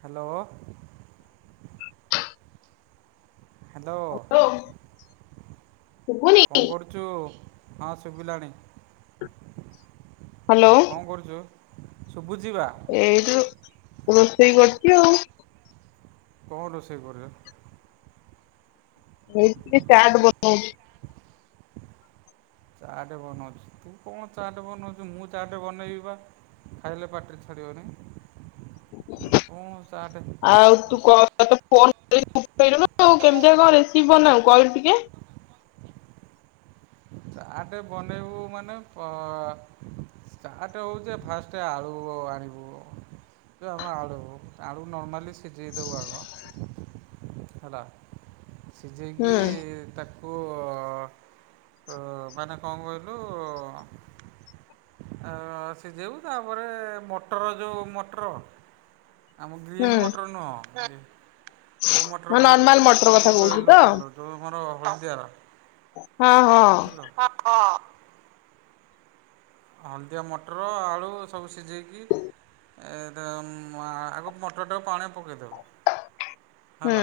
Hello. Hello. Hello ଶୁଭୁନି? କଣ କରୁଚୁ? ହଁ ଶୁଭିଲାଣି। ହ୍ୟାଲୋ। କଣ କରୁଚୁ? ଶୁଭୁଚି ବା। ଏଇଠୁ ରୋଷେଇ କରୁଚି ଆଉ। କଣ ରୋଷେଇ କରୁଚୁ? ଏଠି ଚାଟ ବନଉଚି। ଚାଟେ ବନଉଚି। ତୁ କଣ ଚାଟେ ବନଉଚୁ ମୁଁ ଚାଟେ ବନେଇବି ବା ଖାଇଲେ ପାଟି ରୁ ଛାଡିବନି। ଆଉ ତୁ। [unintelligible] ହଉ କେମିତିଆ କଣ ରେସିପି ବନାଉ କହିଲୁ ଟିକେ। ଚାଟେ ବନେଇବୁ ମାନେ ପ ଚାଟ୍ ହଉଛି ଫାଷ୍ଟ ଆଳୁ ଆଣିବୁ। ଆଳୁ ଆଳୁ ନର୍ମାଲି ସିଝେଇ ଦେବୁ ଆଗ। ହେଲା। ହୁଁ ସିଝେଇକି ତାକୁ ଅ ମାନେ କଣ କହିଲୁ ଆ ସିଝେଇବୁ ତାପରେ ମଟର ଯୋଉ ମଟର ଆମ ଗ୍ରୀନ୍ ହୁଁ ମଟର ନୁହଁ। କୋଉ ମଟର ହଁ କହିଲୁ ନର୍ମାଲ ମଟର କଥା ୟେଲୋ କହୁଛୁ ୟେଲୋ ତ? କଲର ଯୋଉ ଆମର ହଳଦିଆ ର। ହଁ। ହଁ ବୁଝିଲ। [unintelligible] ହଳଦିଆ ମଟର ଆଳୁ ସବୁ ସିଝେଇକି ଏ ତ ଆଗ ମଟରଟାକୁ ପାଣି ପକେଇ ଦେବୁ। ହୁଁ।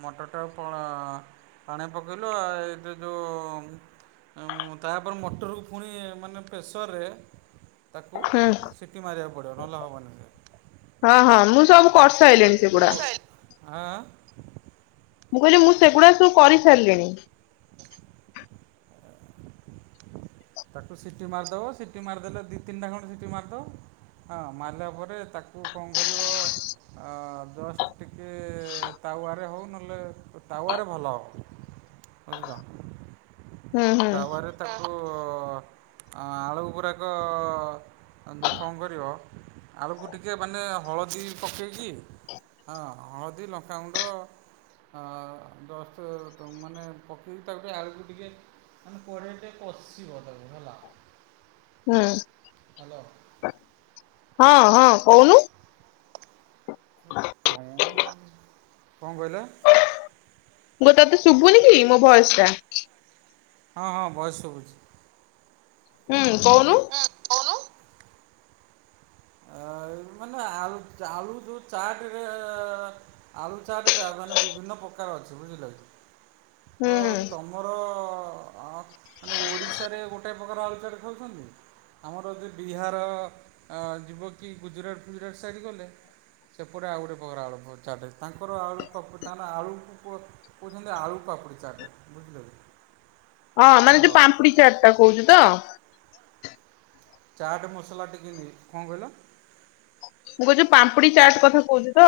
ମଟରଟା ପଣ ପାଣି ପକେଇଲୁ ଆଉ ଏ ତେ ଯୋଉ ତାପରେ ମଟରକୁ ପୁଣି ମାନେ ପ୍ରେସରରେ ତାକୁ ହୁଁ ସିଟି ମାରିବାକୁ ପଡ଼ିବ ନଲେ ହବନି ସେ। ହଁ ହଁ ମୁଁ ସବୁ କରିସାଇଲିଣି ସେଗୁଡା। ଆଁ ମୁଁ କହିଲି ମୁଁ ସେଗୁଡା ସବୁ କରିସାରିଲିଣି। [inaudible] ତାକୁ ସିଟି ମାରିଦବ ସିଟି ମାରିଦେଲେ ଦି ତିନିଟା ଖଣ୍ଡେ ସିଟି ମାରିଦବ। ହଁ ମାରିଲା ପରେ ତାକୁ କଣ କରିବ ଆଁ ଜଷ୍ଟ ଟିକେ ତାୱାରେ ହଉ ନହେଲେ ତାୱାରେ ଭଲ ହବ। ବୁଝିଲ। ହୁଁ ହୁଁ ତାପରେ ତାକୁ ଆଳୁ ଗୁରାକ କଣ କରିବ ଆଳୁକୁ ଟିକେ ମାନେ ହଳଦୀ ପକେଇକି ହଁ ହଳଦୀ ଲଙ୍କାଗୁଣ୍ଡ ଆ ଜଷ୍ଟ ତ ମାନେ ପକେଇକି ତାକୁ ଟିକେ ଆଳୁକୁ ଟିକେ ମାନେ କଡ଼େଇ ରେ ଟିକେ କସିବ ତାକୁ ହେଲା। ହ୍ୟାଲୋ ହୁଁ। ହଁ ହଁ କହୁନୁ। କଣ କଣ କହିଲ? ବୋଉ ତତେ ଶୁଭୁନି କି ମୋ ଭୟସ ଟା। ହଁ ହଁ ଭଏସ ଶୁଭୁଛି। ହୁଁ କହୁନୁ। ହୁଁ ଆଉ ମାନେ ଆ-ଆଳୁ ଯୋଉ ଚାଟରେ ଏଁ ଆଳୁ ଚାଟଟା ମାନେ ବିଭିନ୍ନ ପ୍ରକାର ଅଛି ବୁଝିଲ କି? ହୁଁ ତ ହୁଁ ତମର ଅ ମାନେ ଓଡ଼ିଶାରେ ଗୋଟେ ପ୍ରକାର ଆଳୁ ଚାଟ ଖାଉଛନ୍ତି ଆମର ଯେଉ ବିହାର ଅ ଯିବ କି ଗୁଜୁରାଟ ଫୁଜୁରାଟ ସାଇଡ଼୍ ଗଲେ। ସେପଟେ ଆଉ ଗୋଟେ ପ୍ରକାରର ଆଳୁ ଚାଟ ତାଙ୍କର ଆଳୁ ତାଙ୍କ ଆଳୁକୁ ପ କହୁଛନ୍ତି ଆଳୁ ପାପୁଡ଼ି ଚାଟେ ବୁଝିଲ କି? ହଁ ମାନେ ଯୋଉ ହ୍ୟାଲୋ ପାମ୍ପୁଡି ଚାଟ ଟା କହୁଛୁ ତ। ଚାଟ୍ ମସଲା ଟିକେ ନେଇ କଣ କହିଲ? ମୁଁ କହୁଛୁ ପାମ୍ପୁଡି ଚାଟ୍ କଥା କହୁଛି ତ।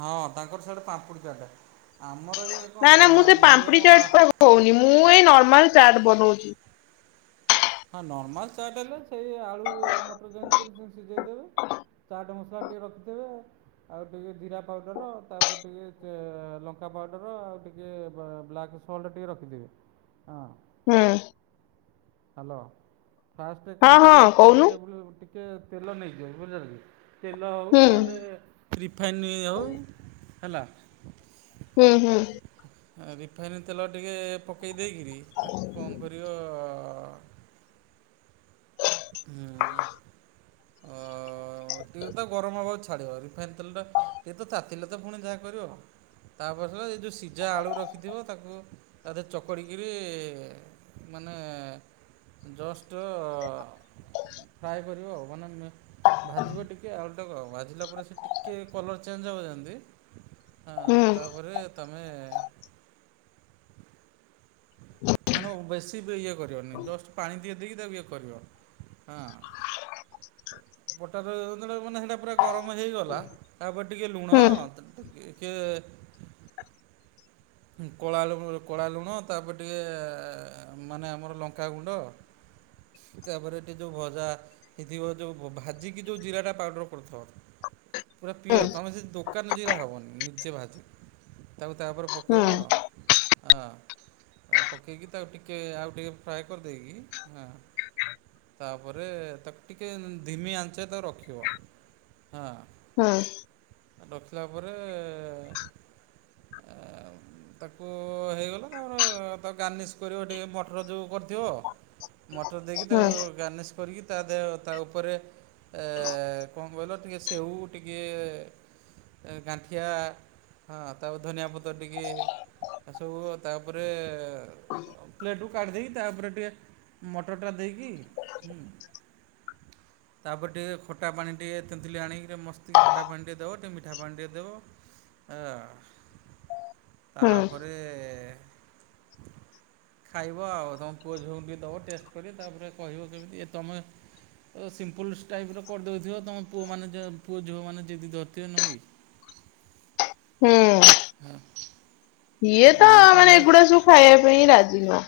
ହଁ ତାଙ୍କର ସିଆଡେ ପାମ୍ପୁଡ଼ି ଚାଟ ଆମର ଇଏ କୁହନ୍ତି ମିଡ଼ିୟମ ହଉନି ମୁଁ ଏଇ ନର୍ମାଲ ଚାଟ ବନଉଚି। ହଁ ନର୍ମାଲ ଚାଟ୍ ହେଲେ ସେଇ ଆଳୁ ମଟର ଯେମିତି କରି ସେ ସିଝେଇ ଦେବେ। ଚାଟ ମସଲା ଟିକେ ରଖିଥିବେ ଆଉ ଟିକେ ଜିରା ପାଉଡର ତାପରେ ଟିକେ ଚେ ଲଙ୍କା ପାଉଡର ଆଉ ଟିକେ ବା -ବ୍ଲାକ୍ ସଲ୍ଟ ଟିକେ ରଖିଥିବେ ହଁ ହୁଁ। ହ୍ୟାଲୋ ଫାଷ୍ଟରେ ହଁ କଣ କରିବ ହଁ ଚାରି କହୁନୁ ଟେବୁଲ ଟିକେ ତେଲ ନେଇଯିଅ ବୁଝିପାରିଲ କି? ତେଲ ହେଉ ହୁଁ ନହେଲେ ରିଫାଇନ୍ ହେଉ ହେଲା। ହୁଁ ହୁଁ ରିଫାଇନ୍ ତେଲ ଟିକେ ପକାଇ ଦେଇକରି ତାକୁ କଣ କରିବ। ହୁଁ ଅ ହଁ ଟିକି ତା ଗରମ ହେବା ଛାଡ଼ିବ ରିଫାଇନ୍ ତେଲଟା ଟିକେ ତ ତାତିଲେ ତ ପୁଣି ଯାହା କରିବ ଆଉ ତାପର ଦିନ ଏ ଯେଉଁ ସିଝା ଆଳୁ ରଖିଥିବ ତାକୁ ତା ଦେହରେ ଚକଡ଼ିକରି ମାନେ ଜଷ୍ଟ ଫ୍ରାଏ କରିବ ଆଉ ମନେ ମୀ ଭାଜିବ ଟିକେ ଅଲୁଟାକୁ ଆଉ ଭାଜିଲା ପରେ ସେ ଟିକିଏ କଲର୍ ଚେଞ୍ଜ ହେବ ଯେମନ୍ତି। ହଁ ହୁଁ ତାପରେ ତମେ ମାନେ ବେଶୀ ବି ଇଏ କରିବନି ଜଷ୍ଟ ପାଣି ଟଏ ଦେଇକି ତାକୁ ଇଏ କରିବ ହଁ [inaudible] ପଟାର ଯେ ମାନେ ସେଟା ପୁରା ଗରମ ହେଇଗଲା ତାପରେ ଟିକେ ଲୁଣ ହୁଁ ଟିକେ କି ହୁଁ କଳା ଲୁଣ କଳା ଲୁଣ ତାପରେ ଟିକେ ମାନେ ଆମର ଲଙ୍କାଗୁଣ୍ଡ। ତାପରେ ଏଠି ଯେଉଁ ଭଜା ସେଥି ଯେଉଁ ଭାଜିକି ଯେଉଁ ଜିରାଟା ପାଉଡ଼ର କରିଥାଉ। ପୁରା ହୁଁ ପିଓର୍ ତୁମେ ସେ ଦୋକାନ ଦଇା ହେବନି ନିଜେ ଭାଜି ତାକୁ ତାପରେ ହୁଁ ପକାଇବ ଆ ହଁ ତା ପକେଇକି ତାକୁ ଟିକେ ଆଉ ଟିକେ ଫ୍ରାଏ କରିଦେଇକି ହଁ ତାପରେ ତାକୁ ଟିକେ ଧିମି ଆଞ୍ଚ ତାକୁ ରଖିବ ହଁ ହଁ ରଖିଲା ପରେ ଅ ତାକୁ ହେଇଗଲା ତାପରେ ତା ଗାର୍ନିସ୍ କରିବ ଟିକେ ମଟର ଯେଉଁ କରିଥିବ ମଟର ଦେଇକି ହୁଁ ତାକୁ ଗାର୍ନିସ୍ କରିକି ତା ଦେହ ତା ଉପରେ ଏ କଣ କହିଲ ଟିକେ ସ ସେଉ ଟିକିଏ ଗାଣ୍ଡିଆ ହଁ ତାପ ଧନିଆ ପତ୍ର ଟିକେ ଆ ସବୁ ତାପରେ ପ୍ଲେଟ କୁ କାଢି ଦେଇକି ତା ଉପରେ ଟିକେ ମଟର ଟା ଦେଇକି, ହୁଁ ତାପରେ ଟିକି ଖଟା ପାଣି ଟିକେଏ, ତେନ୍ତୁଳି ଆଣିକି ମସ୍ତି ଖଟା ପାଣି ଟିକେ ଦେବ ଟିକେ ମିଠା ପାଣି ଟିକଏ ଦେବ ଆ। ହୁଁ ତାପରେ ଖାଇବ ଆଉ ତମ ପୁଅ ଝିଅଙ୍କୁ ଟିକେ ଦବ ଟେଷ୍ଟ କରି ତାପରେ କହିବ କେମିତି ତମେ ତ ସିମ୍ପଲ୍ ଟାଇପ୍ର କରିଦେଉଥିବ, ତୁମ ପୁଅମାନେ ପୁଅ ଝିଅମାନେ ଜିଦି ଧରିଥିବେ ନଁ କି? ହୁଁ ହଁ ଇଏ ଆଉ ତ ମୁଁ ମାନେ କଲେ ଏଗୁଡା ସବୁ ଖାଇବା ପାଇଁ ରାଜି ନୁହଁ।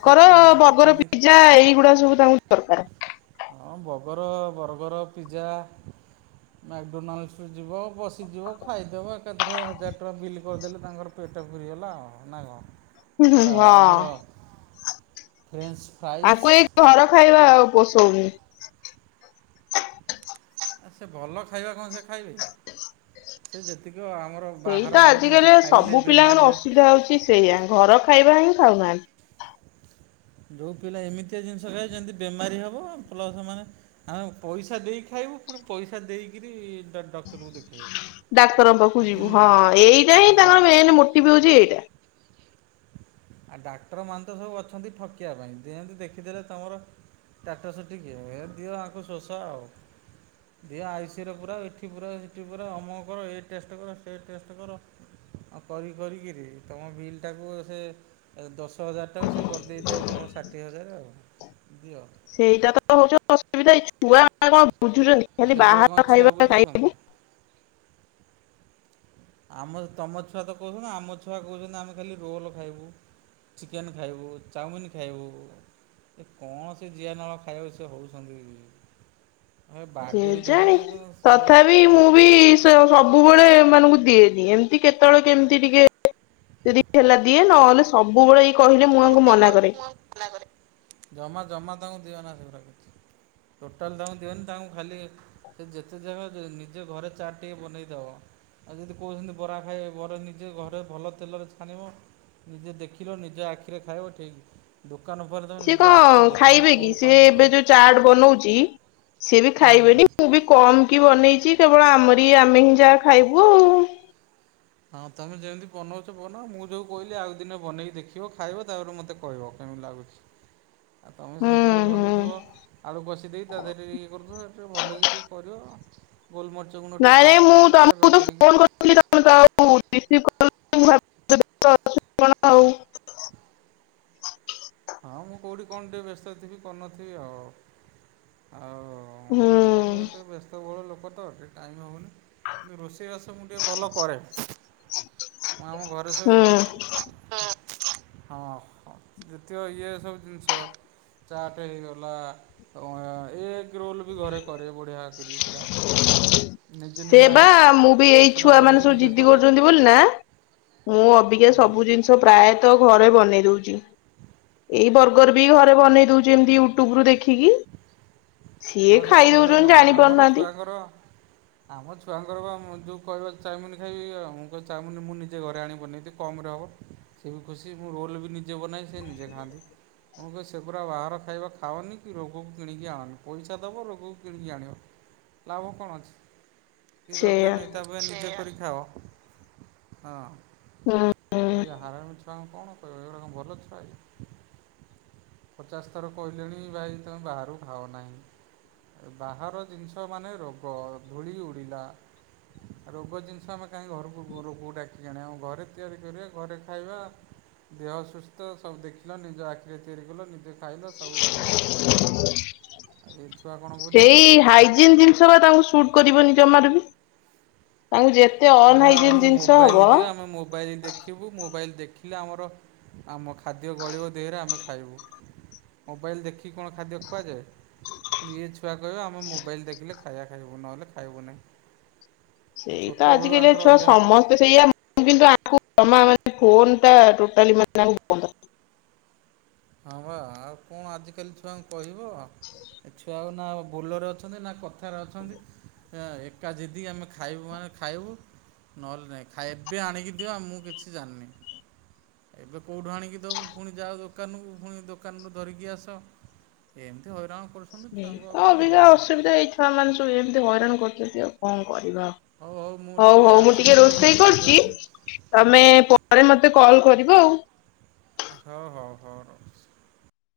ସିଏ କଣ ଖାଇବେ ବର୍ଗର ଖାଲି ପିଜା ଏଇଗୁଡା ସବୁ ତାଙ୍କୁ ଦରକାର। ହଁ ବଗର ବର୍ଗର ପିଜା ମ୍ୟାକ୍ଡୋନାଲ୍ଡୁ ଯିବ ବସିଯିବ ଖାଇଦବ ଏକାଥରେ ହଜାର ଟଙ୍କା ବିଲ୍ କରିଦେଲେ ତାଙ୍କର ପେଟ ଫୁରିଗଲା ନା କଣ ହୁଁ ହୁଁ ବା ହଁ ଆମର ଫ୍ରେନ୍ସ ଆକୁ ଏଇ ଘର ଖାଇବା ଆଉ ପୋଷଉନି। ଆ ସେ ଭଲ ଖାଇବା କଣ ସେ ଖାଇବେ, ସେ ଯେତିକି ଆମର ସେଇ ବାହାର ତା ଯେଉଁ ଜିନିଷ ଆଜିକାଲି ଖାଇଲେ ସବୁ ବେମାରୀ ପିଲାଙ୍କର ଅସୁବିଧା ହଉଛି ସେଇଆ, ଘର ଖାଇବା ହିଁ ଖାଉନାହାନ୍ତି। ଯୋଉ ପିଲା ଏମିତିଆ ଜିନିଷ ଖାଇଚନ୍ତି ଯେମିତି ବେମାରୀ ହବ ପ୍ଲସ ମାନେ ଆଁ ପଇସା ଦେଇ ଖାଇବୁ ପୁଣି ପଇସା ଦେଇକରି ଡକ୍ଟରଙ୍କୁ ଦେଖେଇବୁ। ଡାକ୍ତରଙ୍କ ପାଖକୁ ଆ ଯିବୁ। ପୁଣି ହଁ ଏଇଟା ହିଁ ହଁ ତାଙ୍କର ମେନ୍ ମୋଟିଭ ହଉଛି ଏଇଟା। ଆଉ ଡାକ୍ତର ମାନେ ତ ସବୁ ଅଛନ୍ତି, ଠକିବା ପାଇଁ ଯେମତି ଦେଖିଦେଲେ ତମର ଟାଟସ ଟିକେ ଏ ଦିଅ ଆକୁ ଶୋଷ ଆଉ ଦିଅ ଆଇସିଉରେ ପୁରାଅ ଏଠି ପୁରାଅ ସେଠି ପୁରା ଅମକ କର ଏ ଟେଷ୍ଟ କର ସେ ଟେଷ୍ଟ କର ଆଉ କରି କରିକିରି ତମ ବିଲ୍ ସେଟାକୁ ସେ ଦଶ ହଜାର ଟାକୁ ସେ କରିଦେଇଥିବେ ତମର ଷାଠିଏ ହଜାର ଆଉ। ଦିଅ। ସେଇଟା ତ ହେଉଛି ଅସୁବିଧା, ଏଇ ଛୁଆ ଗୁଡାକ କଣ ବୁଝୁଛନ୍ତି, ଖାଲି ସେଗୁଡ଼ା କ'ଣ ବାହାର୍ ଛୁଆ ଖାଇବା ବୁଝୁଛନ୍ତି ଖାଇବୁ ଆମ ତମ ଛୁଆ ତ କହୁଛନ୍ତି, ଆମ ଛୁଆ କହୁଛନ୍ତି ଆମେ ଖାଲି ରୋଲ ଖାଇବୁ। ଚିକେନ୍ ଖାଇବୁ ଚାଉମିିନ ଖାଇବୁ କଣ ସେ ଜିଆ ନାଳ ଖାଇବାକୁ ସେ ହେଉଛନ୍ତି। ଏ ବାର୍ଥଡେକୁ କେଜାଣି, ଧରିକି ସେଗୁଡ଼ା ତଥାପି ମୁଁ ବି ତ ସବୁବେଳେ ଏମାନଙ୍କୁ ଦିଏନି ଏମିତି କେତେବେଳେ କେମିତି ଟିକେ ଯଦି ହେଲା ଦିଏ, ନହେଲେ ସବୁବେଳେ ଏଇ କହିଲେ ମୁଁ ଆଙ୍କୁ ମୁଟେ ମନା କର କରେ। ମୁଁ ମନାକରେ ଜମା ଜମା ତାଙ୍କୁ ଦିଅନା ସେଗୁଡ଼ା, ଟୋଟାଲ ତାଙ୍କୁ ଦିଅନି ତାଙ୍କୁ ଖାଲି ସେ ଯେତେ ଜାଗା ନିଜେ ଘରେ ଚାଟ୍ ଟିକେ ବନେଇଦବ, ଆଉ ଯଦି କହୁଛନ୍ତି ବରା ଖାଇବେ ବରା ନିଜେ ଘରେ ଭଲ ତେଲରେ ଛାଣିବ, ନିଜେ ଦେଖିଲ ନିଜେ ଆଖିରେ ଖାଇବ ଠିକ୍। ଦୋକାନ ପରେ ତମେ ସିଏ ନିଜେ କଣ ଆଖିରେ ଦେଖିନ ଖାଇବେକି, କୋଉ ସିଏ ପାଣି ଏବେ କୋଉ ଯୋଉ ଚାଟ୍ ବନଉଚି ସିଏ ବି ହୁଁ। ଖାଇବେନି। ମୁଁ ବି କମ୍ କି ବନେଇଛି, କେବଳ ଆମରି ଆମେ ହିଁ ଯାହା ଖାଇବୁ ଆଉ। ହଁ ତମେ ଯେମିତି ବନଉଛ ବନାଅ। ମୁଁ ଯେଉଁ କହିଲି ଆଉ ଦିନେ ବନେଇକି ଦେଖିବ ଖାଇବ ତାପରେ ମୋତେ କହିବ କେମିତି ଲାଗୁଛି। ଆଉ ତମେ ହୁଁ ସିମ୍ପୁଲ ହୁଁ। ବନେଇଥିବ। ଆଳୁ କଷିଦେଇ ତା ଦେହରେ ଇଏ କରିଥିବା, ଆଉ ଟିକେ ଭଲକି କରିବ। ଗୋଲମରିଚଗୁଣ୍ଡ ଟିକଏ ନାଇଁ ନାଇଁ ପକି ମୁଁ ତାକୁ ଟିକେ ପୁରା ତମକୁ ତ ରଗଡ଼ିକି ଫୋନ କରିଥିଲି ତମେ ତ ଆଉ ରିସିଭ କଲନି ମୁଁ ଭାବିଲି କଣ ଆଉ ହଁ ମୁଁ କୋଉଠି କଣ ବ୍ୟସ୍ଥ ଥିବି କରିନଥିବି ଆଉ। ଆଉ ହୁଁ ମୋର ଏତେ ବ୍ୟସ୍ତ ବୋହଳ ଲୋକ ତ ଟିକେ ଟାଇମ୍ ହେବନି, କିନ୍ତୁ ରୋଷେଇବାସ ମୁଁ ଟିକି ଭଲ କରେ। ମୁଁ ଆମ ଘରେ ହୁଁ ସବୁ, ହଁ ହ ଇଏ ସବୁ ଜିନିଷ ଚାଟ୍ ହେଇଗଲା ଏଗ଼୍ ରୋଲ୍ ବି ଘରେ କରେ ବଢିଆ କିରିି ପୁରା। ନିଜେ ନିଜେ ସିଏ ବା ଆଣି ମୁଁ ବି ଏଇ ମସଲା ଛୁଆମାନେ ବନେଇକି ସବୁ ନିଜେ ଜିଦି କରେ କରୁଛନ୍ତି ବୋଲି ନା ମୁଁ ଅବିକା ହୁଁ ସବୁ ଜିନିଷ ପ୍ରାୟତଃ ଘରେ ବନେଇ ଦଉଛି। ଏଇ ବରଗର୍ ବି ଘରେ ବନେଇ ଦଉଛି ଏମିତି ୟୁଟ୍ୟୁବରୁ ଦେଖିକି। ସିଏ ହଁ ସେଇଟା ଖାଇ ଘରେ ଦଉଛନ୍ତି ବନାଅ। ଜାଣି ଆମର ପାରୁନାହାନ୍ତି ଛୁଆଙ୍କର ଆମ ଛୁଆଙ୍କର ବା ମୁଁ ଯୋଉ କହିବ ଚାଉମିନ ଖାଇବି, ଆ ମୁଁ କହିବି ଚାଉମିନ ମୁଁ ନିଜେ ଘରେ ଆଣକି ବନେଇଦିଏ, କମରେ ହବ। ସିଏ ବି ଖୁସି, ମୁଁ ରୋଲ ବି ନିଜେ ବନାଏ ସିଏ ନିଜେ ଖାଆନ୍ତି। ମୁଁ କହିବି ସେଗୁରା ବାହାର ଖାଇବା ଖାଅନି କି ରୋଗକୁ କିଣିକି ଆଣନି। ପଇସା ଦବ, ରୋଗକୁ କିଣିକି ଆଣିବ। ଲାଭ କଣ ଅଛି? କିଛି ଦରକାର ସେଇଆ ନାହିଁ ତା ଅପେକ୍ଷା ନିଜେ କରି ଖାଅ। ହଁ। ହୁଁ ଏ ଯୋଉ ହାରାମି ଛୁଆଙ୍କୁ କଣ କହିବ, ଏଗୁଡା କଣ ଭଲ ଛୁଆ ହେଇଚନ୍ତି? ପଚାଶ ଥର କହିଲିଣି ଭାଇ ତୁମେ ବାହାରୁ ଖାଅ ନାହିଁ। ବାହାର ଜିନିଷ ମାନେ ରୋଗ, ଧୂଳି ଉଡ଼ିଲା ରୋଗ ଜିନିଷ ଆମେ କାହିଁକି ଘରକୁ ରୋଗକୁ ଡାକିକି ଆଣିବା। ଘରେ ତିଆରି କରିବା ଘରେ ଖାଇବା ଦେହ ସୁସ୍ଥ, ସବୁ ଦେଖିଲ, ନିଜ ଆଖିରେ ତିଆରି କଲ, ନିଜେ ଖାଇଲ, ସବୁ ବଢ଼ିଆ। ଏ ଛୁଆ କଣ ବୁ ସେଇ ହାଇଜିନ୍ ଜିନିଷ ବା ତାଙ୍କୁ ସୁଟ୍ କରିବନି ଜମାରୁ ବି। ତାଙ୍କୁ ଯେତ ସେ କହିବେ ଆମକୁ ମୋବାଇଲ ଦିଅ, ଆମେ ମୋବାଇଲ ଦେଖି ଦେଖିବୁ, ମୋବାଇଲ୍ ଦେଖିଲେ ଆମର ଆମ ଖାଦ୍ୟ ଗଳିବ ଦେହରେ, ଆମେ ଖାଇବୁ। ମୋବାଇଲ ଦେଖିକି କଣ ଖାଦ୍ୟ ଖୁଆଯାଏ? ଇଏ ଛୁଆ କହିବ ଆମେ ମୋବାଇଲ ଦେଖିଲେ ଖାଇବା ଖାଇବୁ, ନହେଲେ ଖାଇବୁ ନାହିଁ। ଏ ସେଇ ତ ଛୋଟବେଳୁ ଆଜିକାଲିଆ ଆଙ୍କର ଛୁଆ ଅଭ୍ୟାସ। ସମସ୍ତେ ସେଇଆ। କିନ୍ତୁ ଆକୁ ଜମା ମାନେ ଫୋନଟା ଟୋଟାଲି ମାନେ ୟାଙ୍କୁ ବନ୍ଦ। ହଁ ବା ଆଉ କଣ ଆଜିକାଲି ଛୁଆଙ୍କୁ କହିବ। ଏ ଛୁଆ ଆଉ ନା ଆମ ବୋଲରେ ଅଛନ୍ତି, ନା କଥାରେ ଅଛନ୍ତି ଆଁ ଏକା ଜିଦି ଆମେ ଖାଇବୁ ମାନେ ଖାଇବୁ ନହେଲେ ନାଇଁ, ଖାଇବା ଏବେ ଆଣିକି ଦିଅ ମୁଁ କିଛି ଜାଣିନି। ଏବେ କୋଉଠୁ ଆଣିକି ଦବୁ, ପୁଣି ଯାଅ ଦୋକାନକୁ, ପୁଣି ଦୋକାନରୁ ଧରିକି ଆସ ଏମତି ହଇରାଣ କରୁଛନ୍ତି ହୁଁ, ଛୁଆଙ୍କୁ ଆଉ କଣ ଅବିକା କହିବା ଅସୁବିଧା ଏଇ ଛୁଆମାନେ ସବୁ ଏମତି ହଇରାଣ କରୁଛନ୍ତି ଆଉ କଣ କରିବା ହଉ ହଉ ମୁଁ ଆଉ। ହଉ ହଉ ମୁଁ ଆସୁଛି ଟିକେ ରୋଷେଇ ମାର୍କେଟରୁ କରୁଚି ଆସି ତମେ ପରେ ମତେ କଲ କରିବ ଆଉ। ହଉ, ହଉ, ହଉ ରହୁଚି।